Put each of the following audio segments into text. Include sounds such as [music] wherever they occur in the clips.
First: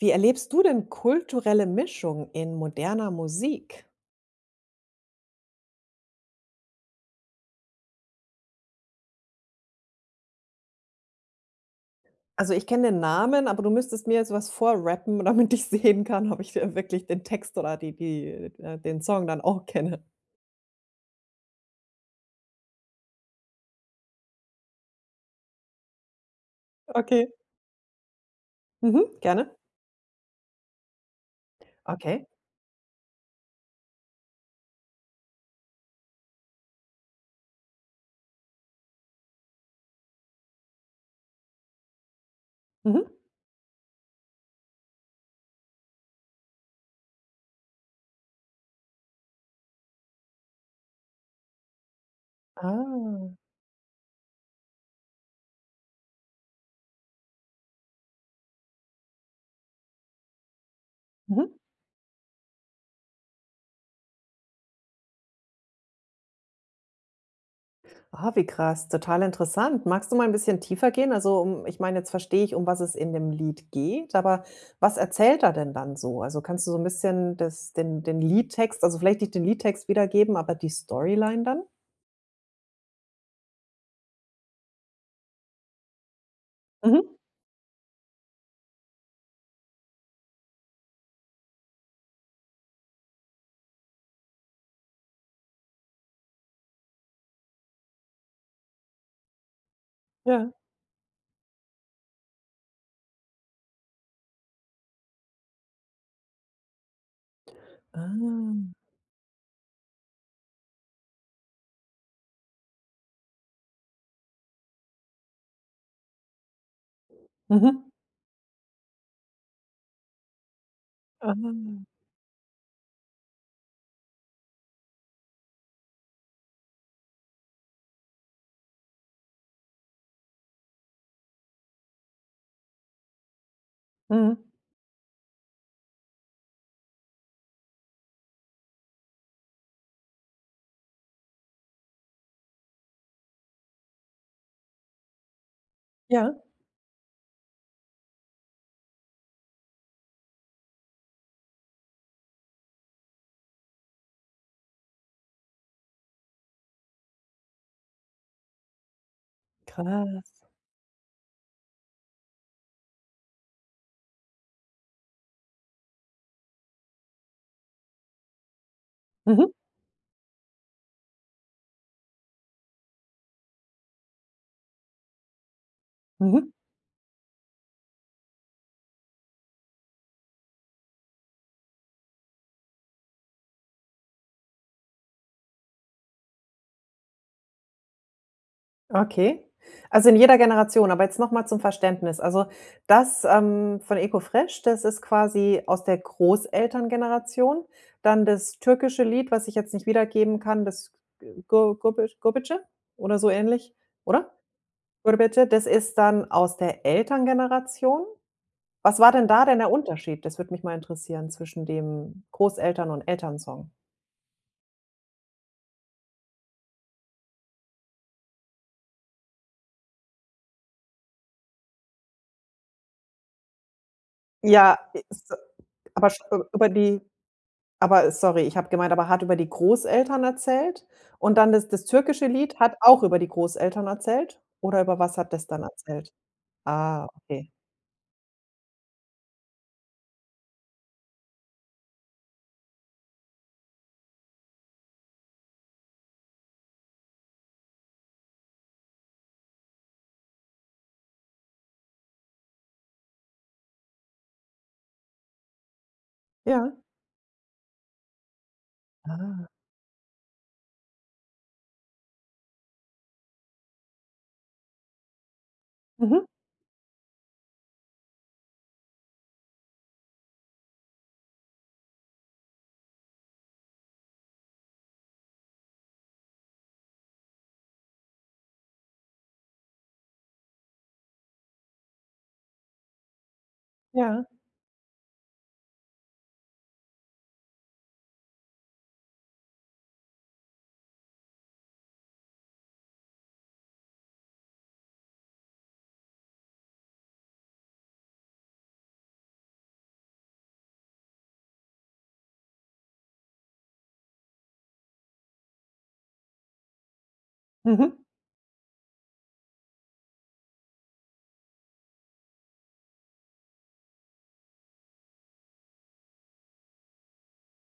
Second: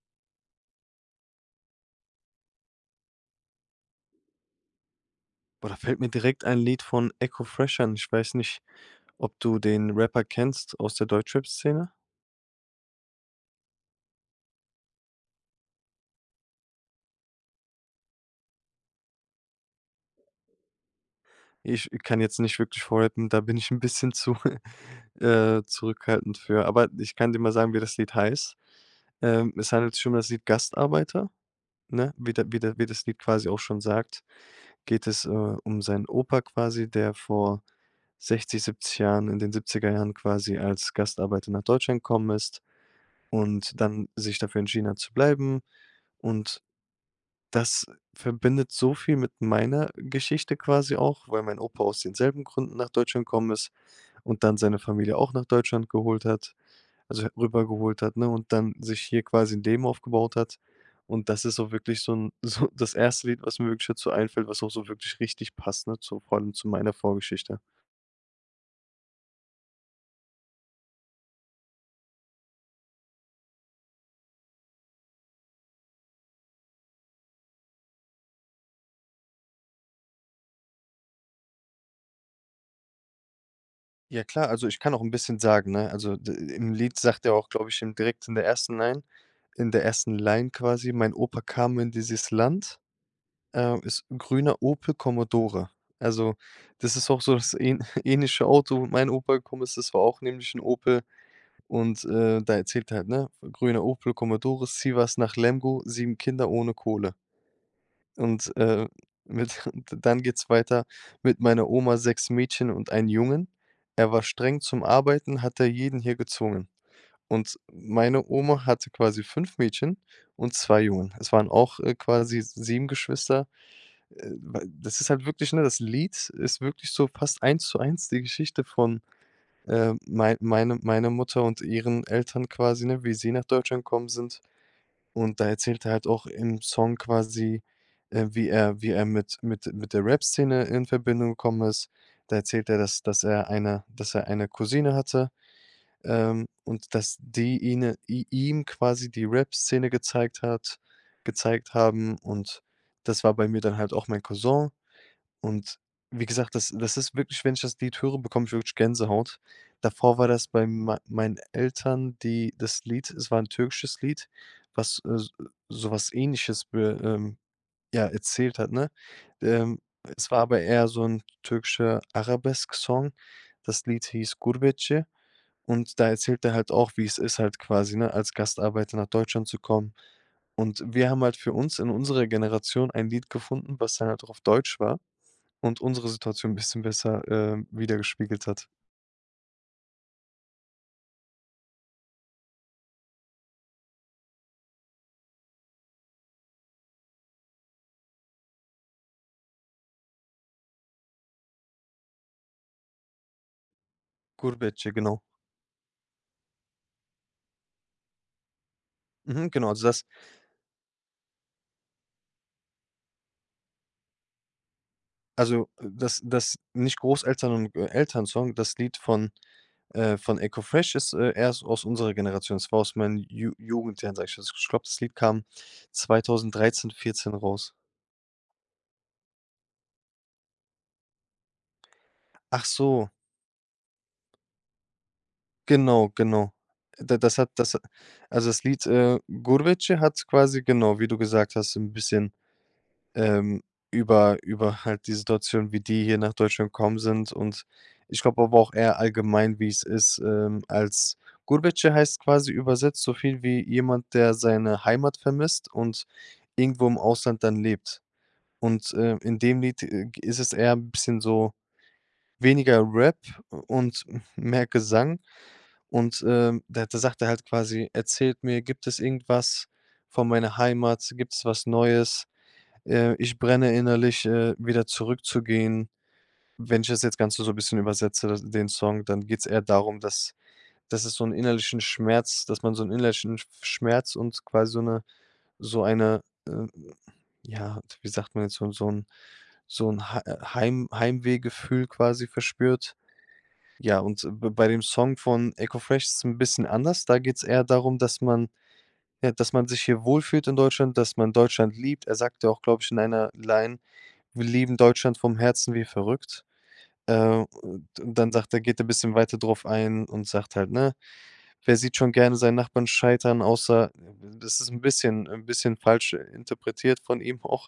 Wie erlebst du denn kulturelle Mischung in moderner Musik? Boah, da fällt mir direkt ein Lied von Eko Fresh ein. Ich weiß nicht, ob du den Rapper kennst aus der Deutschrap-Szene? Also, ich kenne den Namen, aber du müsstest mir jetzt was vor rappen, damit ich sehen kann, ob ich dir wirklich den Text oder die die d äh, den Song dann auch kenne. Ich kann jetzt nicht wirklich vorrappen, da bin ich 'n bisschen zu, [chuckles] äh, zurückhaltend für. Aber ich Okay. kann dir mal sagen, wie das Lied heißt. Mhm, Ähm, gerne. es handelt sich um das Lied: „Gastarbeiter“, ne? Okay. Wie der wie der wie das Lied quasi auch schon sagt, geht es, äh, um seinen Opa quasi, der vor 60, 70 Jahren, in den 70er jahren quasi als Gastarbeiter nach Deutschland gekommen ist Mhm. und dann sich dafür entschieden hat, zu bleiben. Und das verbindet so viel mit meiner Geschichte quasi auch, weil mein Opa aus denselben Gründen nach Deutschland Ah. gekommen ist und dann seine Familie auch nach Deutschland geholt hat, also, he rüber geholt hat, ne, und dann sich hier quasi 'n Leben aufgebaut hat. Und das Mhm. ist auch wirklich so 'n so das erste Lied, was mir wirklich dazu einfällt, was auch so wirklich richtig passt, ne, zu vor allem zu meiner Vorgeschichte. Ah, wie krass, total interessant. Magst du mal 'n bisschen tiefer gehen? Also, um ich meine, jetzt verstehe ich, um was es in dem Lied geht, aber was erzählt er denn dann so? Also, kannst du so 'n bisschen das den den Liedtext, also, vielleicht nicht den Liedtext wiedergeben, aber die Storyline dann? Ja klar, also ich kann auch 'n bisschen sagen, ne? Also d im Lied Mhm. sagt er auch, glaube ich, im direkt in der 1. Line in der ersten Line, quasi: „Mein Opa kam in dieses Land, äh ist 'n grüner Opel Commodore.“ Also, das ist auch so das ähn [chuckles] ähnliche Auto mein Opa [unintelligible] ist auch nämlich Ja. 'n Opel. Und äh, da erzählt er halt, ne? „Grüner Opel Commodore, Sivas nach Lemgo, 7 Kinder ohne Kohle.“ Und Ah. äh, mit [chuckles] dann geht's weiter: „Mit meiner Oma, 6 Mädchen und 1 Jungen. Er war streng zum Arbeiten, hat er jeden hier gezwungen.“ Und Mhm. meine Oma hatte quasi 5 Mädchen und 2 Jungen. Es waren auch, Ah. äh, quasi 7 Geschwister. Äh, d das ist halt wirklich, ne? Das Lied ist wirklich so fast Eins-zu-eins die Geschichte von, ähm, mein meine meiner Mutter und ihren Eltern quasi, ne? Wie sie nach Deutschland gekommen sind. Mhm. Und da erzählt er halt auch im Song quasi, äh, wie er wie er mit mit mit der Rapszene in Verbindung gekommen ist. Da erzählt er, dass dass er eine dass er eine Cousine hatte, Ja? ähm, und dass die ihne i ihm quasi die Rapszene gezeigt hat gezeigt haben. Und, das war bei mir dann halt auch mein Cousin. Und, wie gesagt, das das ist wirklich wenn ich das Lied höre, bekomme ich wirklich Gänsehaut. Davor Krass. war das bei mei meinen Eltern die das Lied es war 'n türkisches Lied, was so sowas Ähnliches wür ähm, ja, erzählt hat, ne? Mhm. Ähm. Es war aber eher so 'n türkischer Arabesk-Song. Das Lied hieß „Gurbetçi“ und da erzählt Mhm. er halt auch, wie es ist halt quasi, ne, als Gastarbeiter nach Deutschland zu kommen. Und, wir haben halt für uns, in unserer Generation ein Lied gefunden, was dann halt auch auf Deutsch war und unsere Situation 'n bisschen besser, ähm, widergespiegelt hat. Okay. Also in jeder Generation. Aber jetzt noch mal zum Verständnis. Also, das, ähm, von Eko Fresh, das ist quasi aus der Großelterngeneration? Dann das türkische Lied, was ich jetzt nicht wiedergeben kann, das G Gor Gorbe Gorbetçi, oder so ähnlich, oder? „Gurbetçi“, genau. „Gurbetçi.“ Das ist dann aus der Elterngeneration? Was war denn da Mhm, denn genau. der Also das Unterschied? Das würde mich mal interessieren. Zwischen dem Großeltern und Elternsong. Also, dass dass nicht Großeltern und Elternsong. Das Lied von, äh von Eko Fresh ist, äh, erst aus unserer Generation. Es war aus meinen Ju Jugendjahren, sage ich jetzt. Also, ich Ja, glaube das Lied ist a kam aber über 2013- die 14 raus. aber sorry, ich habe gemeint aber hat über die Großeltern erzählt? Und dann, das das türkische Lied Ach hat auch so. über die Großeltern erzählt? Oder über was hat das dann Genau erzählt? genau. Ah, Da das okay. hat das also das Lied, äh, „Gurbetçi“ hat quasi, genau, wie du gesagt hast, 'n bisschen, ähm, über über halt die Situation, wie die hier nach Deutschland gekommen sind, und ich glaube aber auch eher allgemein, wie es ist, ähm, als „Gurbetçi“ heißt quasi übersetzt soviel wie, jemand, der seine Heimat vermisst und Ja. irgendwo im Ausland dann lebt. Und, ähm, in Ah. dem Lied g ist es eher bisschen so, weniger Rap und m mehr Gesang. Und, Mhm. ähm, da sagt er halt quasi: „Erzählt mir, gibt es irgendwas von meiner Heimat? Gibt's was Neues? Ähm. Ich brenne innerlich, äh, wieder zurückzugehen.“ Wenn ich das jetzt Ganze so 'n bisschen übersetze den Song, dann geht's eher darum, dass dass es so 'n innerlichen Schmerz dass man so 'n innerlichen Schmerz Ja. und quasi so 'ne so eine, äh, ja, wie sagt man jetzt? So 'n so 'n Hei Heim Heimwehgefühl quasi verspürt? Ja, und b bei dem Song von Eko Fresh ist 'n bisschen anders. Da geht's eher darum, dass man ja, dass man sich hier wohlfühlt in Deutschland, dass man Deutschland liebt. Er sagte auch, glaube ich in einer Line: „Wir lieben Deutschland vom Herzen wie verrückt.“ Äh. Und Mhm. dann sagt er geht er 'n bisschen weiter drauf ein und sagt halt, ne: „Wer sieht schon gerne seinen Nachbarn scheitern?“ Außer, das ist 'n bisschen 'n bisschen falsch interpretiert von ihm auch,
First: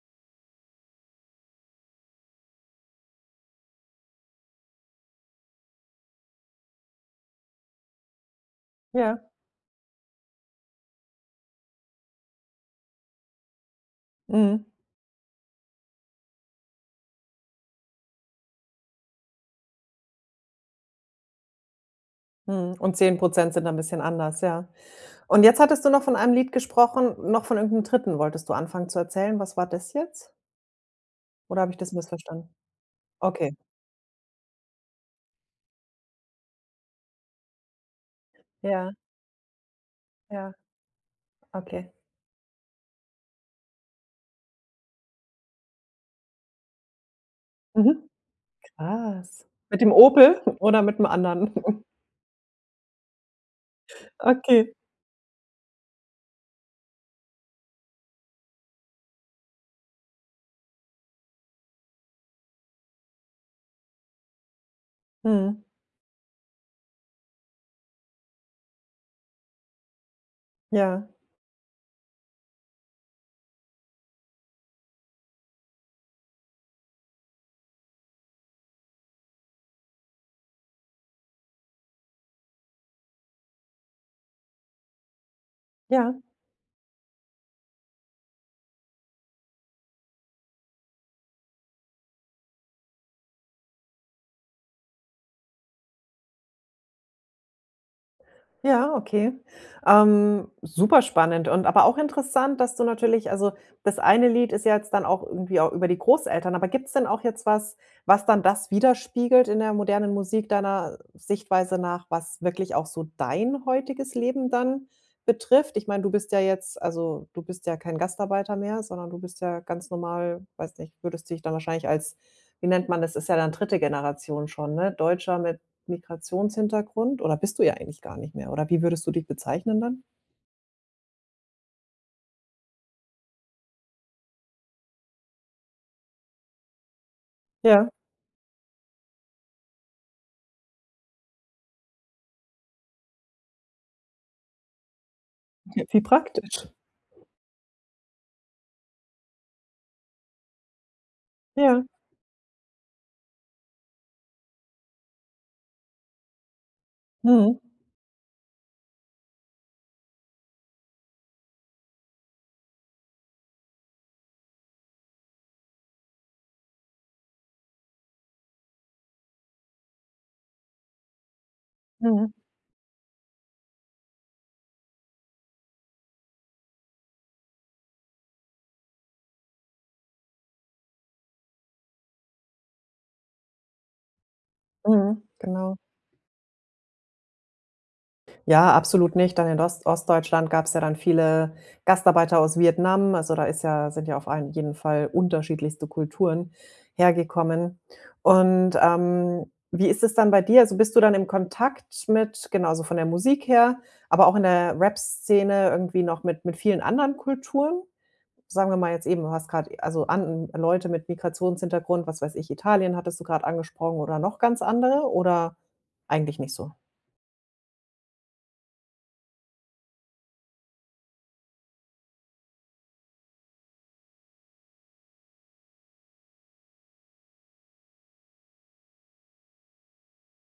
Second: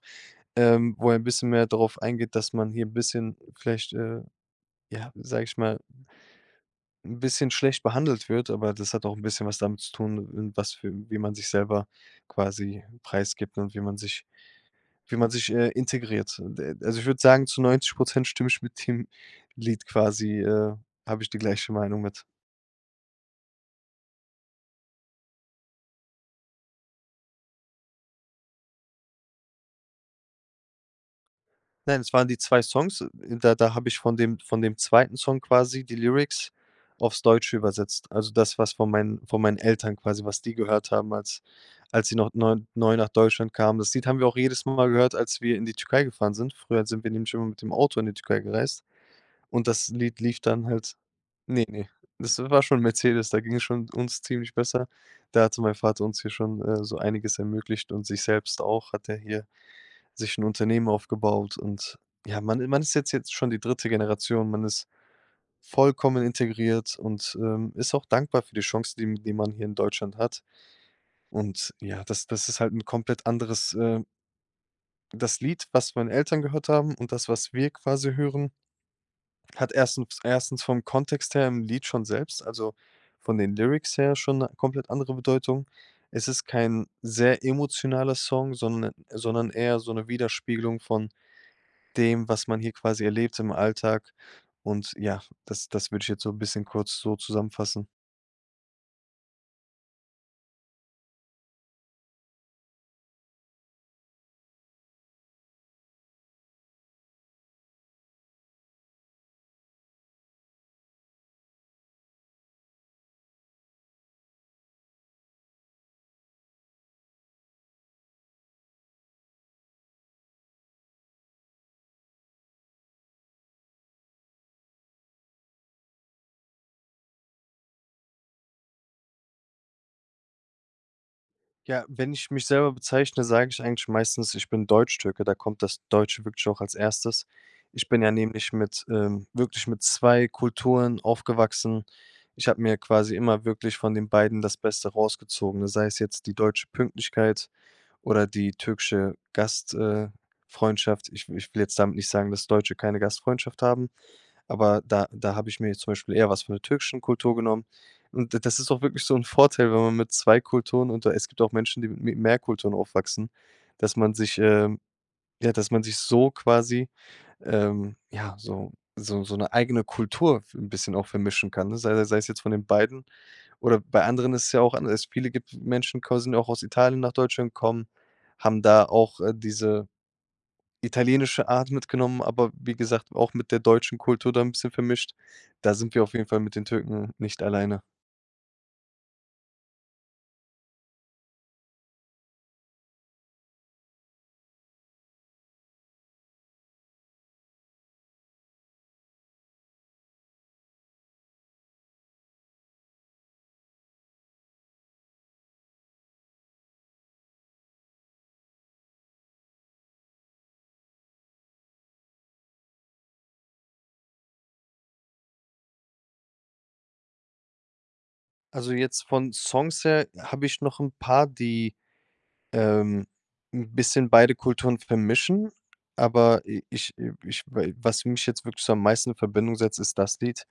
ähm, wo er 'n bisschen mehr drauf eingeht, dass man hier 'n bisschen vielleicht, äh ja, wie sage ich mal 'n bisschen schlecht behandelt wird, aber das hat auch 'n Ja. bisschen was damit zu tun, in was für wie man sich selber quasi preisgibt und wie man sich Mhm. wie man sich, äh, integriert. D d also, ich würde sagen, zu 90 % stimme ich mit dem Lied quasi, äh habe ich die gleiche Meinung mit. Mhm. Und 10 % sind dann bisschen anders. Ja. Und jetzt hattest du noch von einem Lied gesprochen noch von irgendeinem 3. wolltest du anfangen zu erzählen. Was war das jetzt? Oder habe ich das Nein, es waren die missverstanden? 2 Songs, da Okay. da habe ich von dem von dem 2. Song quasi die Lyrics auf's Deutsche übersetzt. Also, das, was von Ja. meinen von meinen Eltern quasi, was Ja. die gehört haben, als Okay. als sie noch neu neu nach Deutschland kamen. Das Lied haben wir auch jedes Mal gehört, als wir in die Türkei gefahren sind. Früher sind wir nämlich immer mit dem Auto in Mhm. die Türkei gereist Krass. und Mit das dem Lied Opel lief dann oder halt mit dem anderen? ne, [chuckles] ne. Das war schon 'n Mercedes, da ging es schon uns ziemlich Okay. besser. Da hatte mein Vater uns hier schon, äh, so einiges ermöglicht und sich selbst auch hat er hier sich 'n Unternehmen aufgebaut. Und ja, man i man ist jetzt jetzt schon die 3. Generation, man ist Mhm. vollkommen integriert und, ähm, ist auch dankbar für die Chance, die m die man hier in Deutschland hat. Ja. Und ja, das das ist halt 'n komplett anderes, äh das Lied, was meine Eltern gehört haben und das, was wir quasi hören, hat erstem 1. vom Kontext her im Lied schon selbst also, von den Lyrics her schon 'ne komplett andere Bedeutung. Ja. Es ist kein sehr emotionaler Song, sonde sondern eher so 'ne Widerspiegelung von dem, was man hier quasi erlebt im Alltag. Und ja, das das würde ich jetzt so bisschen kurz so zusammenfassen. Ja, okay. Ähm, super spannend und aber auch interessant, dass du natürlich also, das eine Lied ist ja jetzt dann auch irgendwie au über die Großeltern, aber gibt's denn auch jetzt was, was dann das widerspiegelt in der modernen Musik deiner Sichtweise nach, was wirklich auch so dein heutiges Leben dann betrifft? Ich meine, du bist ja jetzt also, du bist ja kein Gastarbeiter mehr, sondern du bist ja ganz normal, weiß nicht, würdest du dich dann wahrscheinlich als wie nennt man das, ist ja dann 3. Generation schon, ne, Deutscher mit Migrationshintergrund oder bist du ja eigentlich gar nicht mehr? Oder wie würdest du dich bezeichnen dann? Ja, wenn ich mich selber bezeichne, sage ich eigentlich meistens, ich bin Deutschtürke, da kommt das Deutsche wirklich auch als Erstes. Ich Ja. bin ja nämlich mit, ähm wirklich mit 2 Kulturen aufgewachsen. Ich habe mir quasi immer wirklich von den beiden das Beste rausgezogen, ne, J sei es wie jetzt die deutsche praktisch. Pünktlichkeit oder die türkische Gast äh, Freundschaft. Ich w ich will jetzt Ja. damit nicht sagen, dass Deutsche keine Gastfreundschaft haben, aber da da habe ich mir zum Beispiel eher was von der türkischen Kultur Mhm. genommen. Und d das ist auch wirklich so 'n Vorteil, wenn man mit 2 Kulturen und da es gibt auch Menschen, die mi mit mehr Kulturen aufwachsen, dass man sich ähm, ja, dass man sich so quasi, ähm, ja, so so so 'ne eigene Kultur f 'n bisschen auch vermischen kann, ne? Sei sei es Mhm. jetzt von den beiden oder bei anderen ist es ja auch anders, viele gibt Menschen qu sind ja auch aus Italien nach Deutschland, kommen, haben da auch, äh, diese italienische Art mitgenommen, aber wie gesagt, auch mit der deutschen Kultur da 'n bisschen vermischt. Mhm, Da genau. sind wir auf jeden Fall mit den Türken nicht alleine. Ja, absolut nicht, dann in Ost Ostdeutschland gab's ja dann viele Gastarbeiter aus Vietnam. Also, da ist ja sind ja auf allen jeden Fall unterschiedlichste Kulturen hergekommen. Und, ähm, wie ist es dann bei dir? Also, bist du dann im Kontakt mit genau, also, von der Musik her, aber auch in der Rapsszene irgendwie noch mit mit vielen anderen Kulturen? Sagen wir mal jetzt eben, du hast grad also, an n Leute mit Migrationshintergrund, was weiß ich, Italien hattest du grad angesprochen oder noch ganz andere oder eigentlich nicht so? Also, jetzt von Songs her habe ich noch 'n paar, die, ähm, 'n bisschen beide Kulturen vermischen, aber i ich i ich wa was mich jetzt wirklich so am meisten in Verbindung setzt, ist das Lied.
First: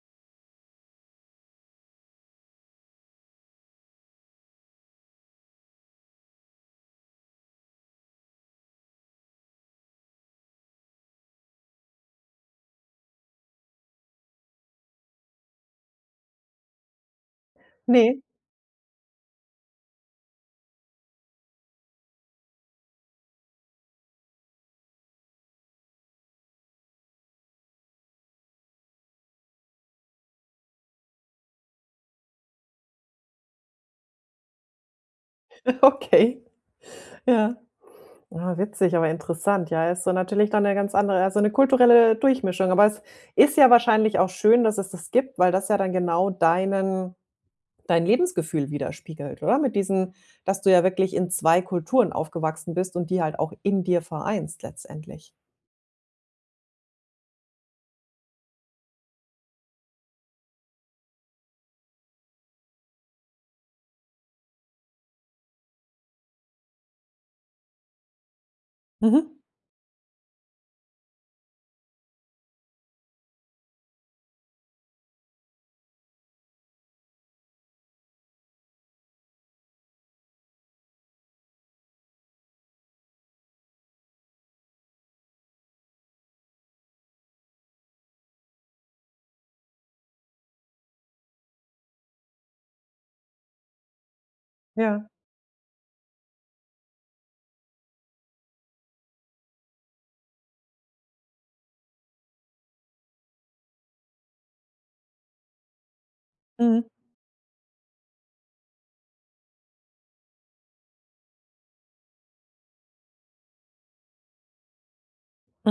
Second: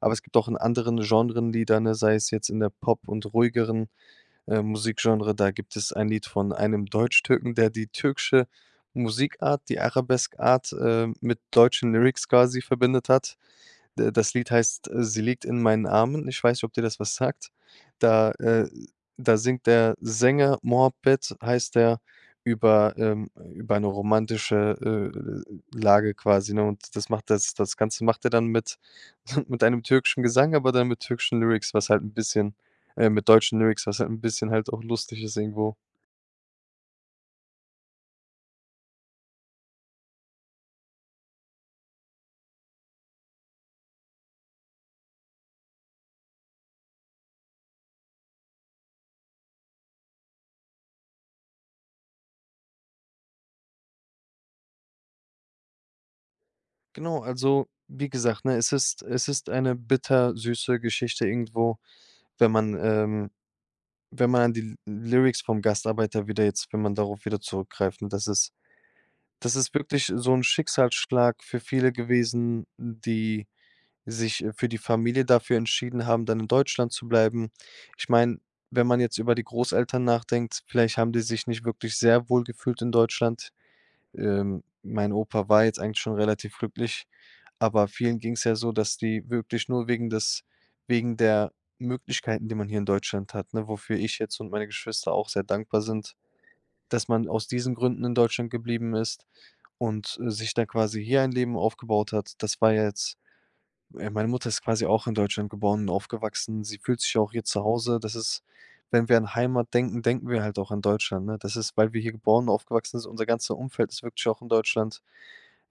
Aber es gibt auch in anderen Genres, die dann äh, sei es jetzt in der Pop und ruhigeren, äh, Musikgenre, da gibt es ein Lied von einem Deutschtürken, der die türkische Musikart, die Arabesk-Art, ähm, mit deutschen Lyrics quasi verbindet hat. D das Lied heißt: „Sie liegt in meinen Armen.“ Ich weiß nicht, ob dir das was sagt. Ne. Da äh, da singt der Sänger, Muhabbet heißt der über ähm, über 'ne romantische, äh, Lage quasi, ne? Und das macht das das Ganze macht er dann mit [chuckles] mit einem türkischen Gesang, aber dann mit türkischen Lyrics, was halt 'n bisschen äh, mit deutschen Lyrics, was halt 'n bisschen halt auch lustig ist irgendwo. Okay, ja. Ah, witzig, aber interessant, ja. Ist so natürlich dann 'ne ganz andere also, 'ne kulturelle Durchmischung. Aber es ist ja wahrscheinlich auch schön, dass es das gibt, weil das ja dann genau deinen dein Lebensgefühl widerspiegelt, oder? Mit diesen dass du ja wirklich in 2 Kulturen aufgewachsen bist und die halt auch in dir vereinst letztendlich. Genau, also wie gesagt, ne? Es ist es ist eine bittersüße Geschichte irgendwo, wenn man ähm, wenn man an die Lyr Lyrics vom Gastarbeiter wieder jetzt wenn man darauf wieder zurückgreift. Ne, das ist Mhm. das ist wirklich so 'n Schicksalsschlag für viele gewesen, n die sich, äh für die Familie dafür entschieden haben, dann in Deutschland zu bleiben. Ich meine, wenn man jetzt über die Großeltern nachdenkt, vielleicht haben die sich nicht wirklich sehr wohl gefühlt in Deutschland. Ähm. Mein Opa war jetzt eigentlich schon relativ glücklich, aber vielen ging's ja so, dass die wirklich nur wegen des wegen der Möglichkeiten, die man hier in Deutschland hat, ne? Wofür ich jetzt und meine Ja. Geschwister auch sehr dankbar sind, dass man aus diesen Gründen in Deutschland geblieben ist und, äh, sich da quasi hier ein Leben aufgebaut hat. Das war ja jetzt äh, meine Mutter ist quasi auch in Deutschland geboren und aufgewachsen. Sie Mhm. fühlt sich auch hier zu Hause. Das ist wenn wir an Heimat denken, denken wir halt auch an Deutschland, ne? Das ist, weil wir hier geboren und aufgewachsen sind, unser ganzer Umfeld ist wirklich auch in Deutschland.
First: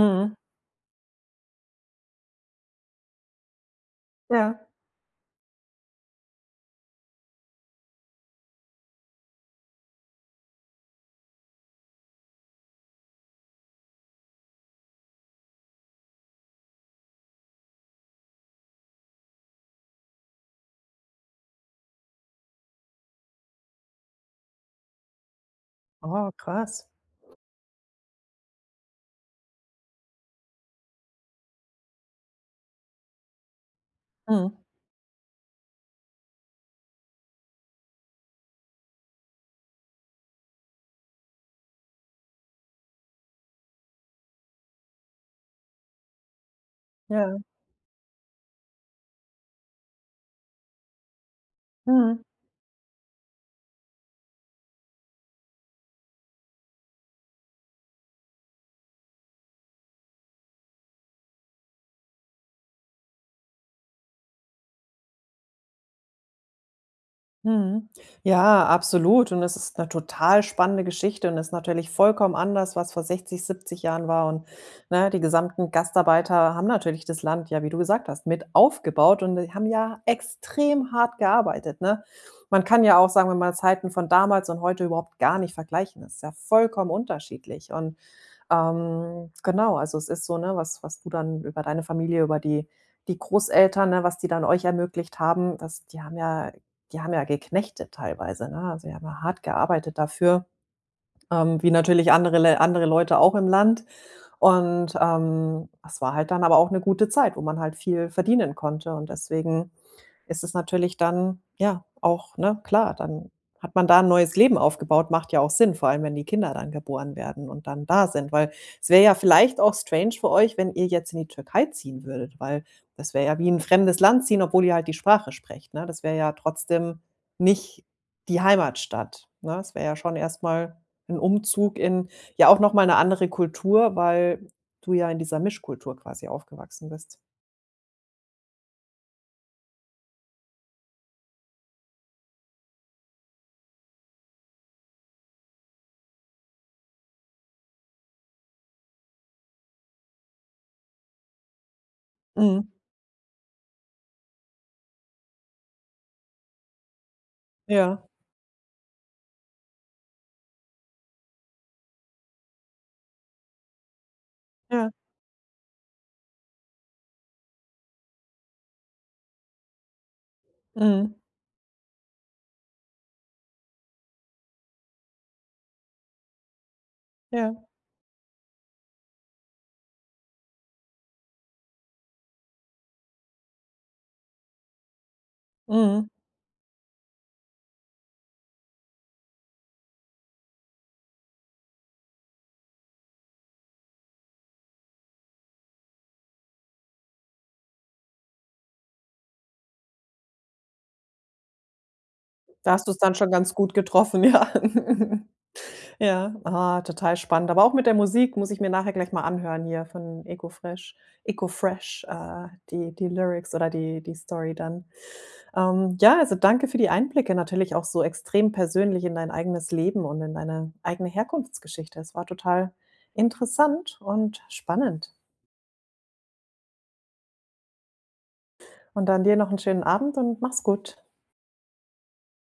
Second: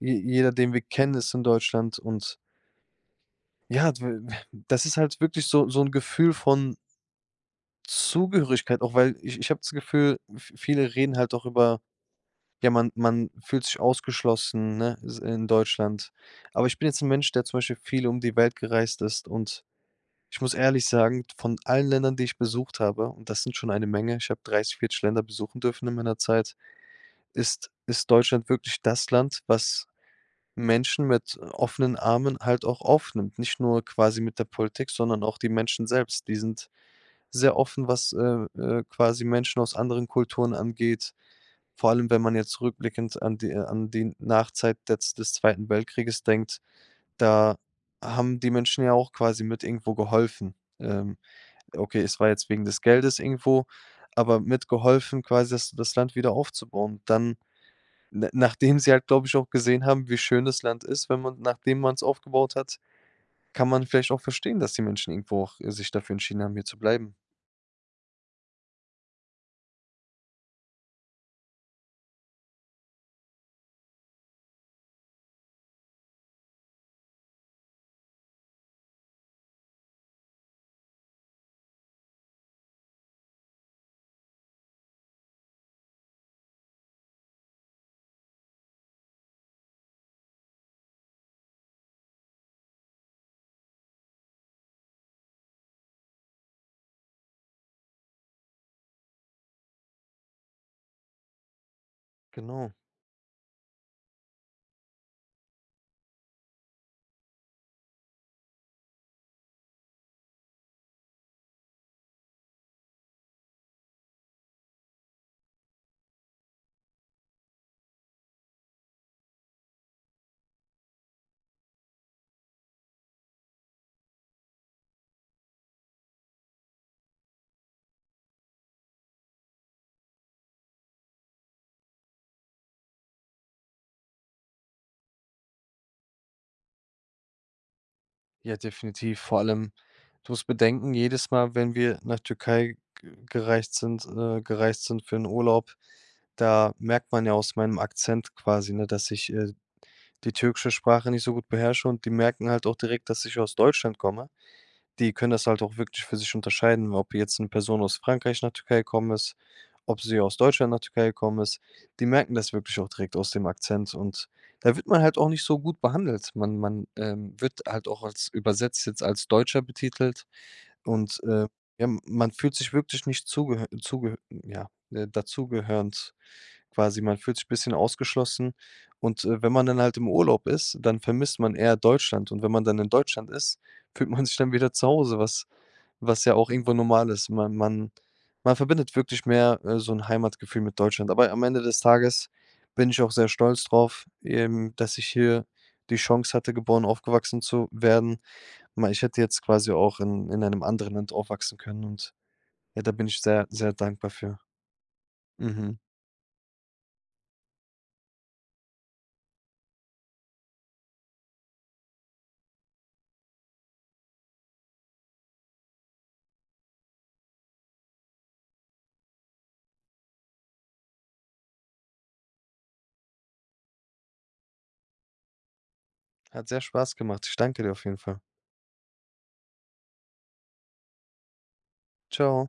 Je jeder, den wir kennen, ist in Deutschland und ja, dw we äh, Ja. das ist halt wirklich so so 'n Gefühl von Zugehörigkeit, auch weil ich ich habe das Gefühl, v viele reden halt auch über, ja, man man fühlt sich ausgeschlossen, ne? S in Deutschland. Aber ich bin jetzt 'n Mensch, der zum Beispiel viel um die Welt gereist ist und ich muss ehrlich sagen, d von allen Ländern, die ich besucht habe und das sind schon eine Menge ich hab 30, 40 Länder besuchen dürfen in meiner Wow, Zeit, krass. ist ist Deutschland wirklich das Land, was Menschen mit, äh, offenen Armen halt auch aufnimmt, nicht nur quasi mit der Mhm. Politik, sondern auch die Menschen selbst. Die sind sehr offen, was, äh, äh, quasi Menschen aus anderen Kulturen angeht. Vor allem, wenn man jetzt rückblickend an die äh, an den Nachzeit jetzt des Zweiten Weltkrieges denkt, Ja. da haben die Menschen ja auch quasi mit irgendwo geholfen. Ähm. Okay, es Mhm. war jetzt wegen des Geldes irgendwo, aber mitgeholfen quasi das das Land wieder aufzubauen. Dann, na nachdem sie halt, glaube ich, auch gesehen haben, wie schön das Land ist, wenn man nachdem man's aufgebaut hat, kann man vielleicht auch verstehen, dass die Menschen irgendwo auch, äh, sich dafür entschieden haben, hier zu bleiben. Mhm. Ja, absolut und es ist 'ne total spannende Geschichte und ist natürlich vollkommen anders, was vor 60, 70 Jahren war und, ne, die gesamten Gastarbeiter haben natürlich das Land, ja, wie du gesagt hast, mit aufgebaut und die haben ja extrem hart gearbeitet, ne? Man kann ja auch sagen, man will Zeiten von damals und heute überhaupt garnicht vergleichen. Das ist ja vollkommen unterschiedlich. Und, ähm, genau, also es ist so, ne, was was du dann über deine Familie, über die die Großeltern, ne, was die dann euch ermöglicht haben, dass die haben ja äh, die haben ja geknechtet teilweise, ne? Also, sie haben hart gearbeitet dafür, ähm, wie natürlich andere Lä Genau. andere Leute auch im Land. Und, ähm, es war halt dann aber auch 'ne gute Zeit, wo man halt viel verdienen konnte. Und deswegen ist es natürlich dann ja auch, ne, klar, dann hat man da 'n neues Leben aufgebaut. Macht ja auch Sinn, vor allem, wenn die Kinder dann geboren werden und dann da sind. Weil, es wäre ja vielleicht auch strange für euch, wenn ihr jetzt in die Türkei ziehen würdet, weil das wäre ja wie in 'n fremdes Land ziehen, obwohl ihr halt die Sprache sprecht, ne? Das wäre ja trotzdem nicht die Heimatstadt, ne? Es wäre ja schon erst mal 'n Umzug in ja, auch noch mal 'ne andere Kultur, weil, äh, du ja in dieser Mischkultur quasi aufgewachsen bist. Ja, definitiv. Vor allem, du musst bedenken, jedes Mal, wenn wir nach Türkei ge gereist sind äh, gereist sind für 'n Urlaub, da merkt man ja aus meinem Akzent quasi, ne, dass ich, äh, d die türkische Sprache nicht so gut beherrsche und die merken halt Mhm. auch direkt, dass ich aus Deutschland komme. Die können das halt auch wirklich für sich unterscheiden, ob jetzt 'ne Person aus Ja. Frankreich nach Türkei gekommen ist, ob sie aus Deutschland nach Türkei gekommen ist. Die merken das wirklich auch direkt aus dem Akzent. Und da wird Ja. man halt auch nicht so gut behandelt. Man man, ähm, wird halt auch als, übersetzt jetzt als „Deutscher“ betitelt. Und, Mhm. äh, ja, m man fühlt sich wirklich nicht zugehör zugehör äh, ja, dazu gehörend, quasi. Man fühlt sich Ja. bisschen ausgeschlossen. Und, äh, wenn man dann halt im Urlaub ist, dann vermisst man eher Deutschland. Und wenn man dann in Deutschland ist, fühlt man sich dann wieder zu Hause, was Mhm. was ja auch irgendwo normal ist. Man man man verbindet wirklich mehr, äh, so 'n Heimatgefühl mit Deutschland. Aber am Ende des Tages bin ich auch sehr stolz drauf eben, dass ich hier die Chance hatte, geboren aufgewachsen zu werden. Mei ich hätte jetzt quasi auch in in einem anderen Land aufwachsen können und Da ja, hast da du's bin dann ich schon sehr, ganz sehr gut dankbar getroffen, für. ja. [giggles] Mhm. Ja, ah, total spannend. Aber auch mit der Musik, muss ich mir nachher gleich mal anhören hier von Eko Fresh. Eko Fresh, äh, die die Lyrics oder die die Story dann. Ähm, ja, also, danke für die Einblicke, natürlich auch so extrem persönlich in dein eigenes Leben und in deine eigene Herkunftsgeschichte. Es war total interessant und spannend. Hat sehr Spaß gemacht. Ich danke dir auf jeden Fall. Und dann dir noch 'n schönen Abend und mach's gut. Tschau.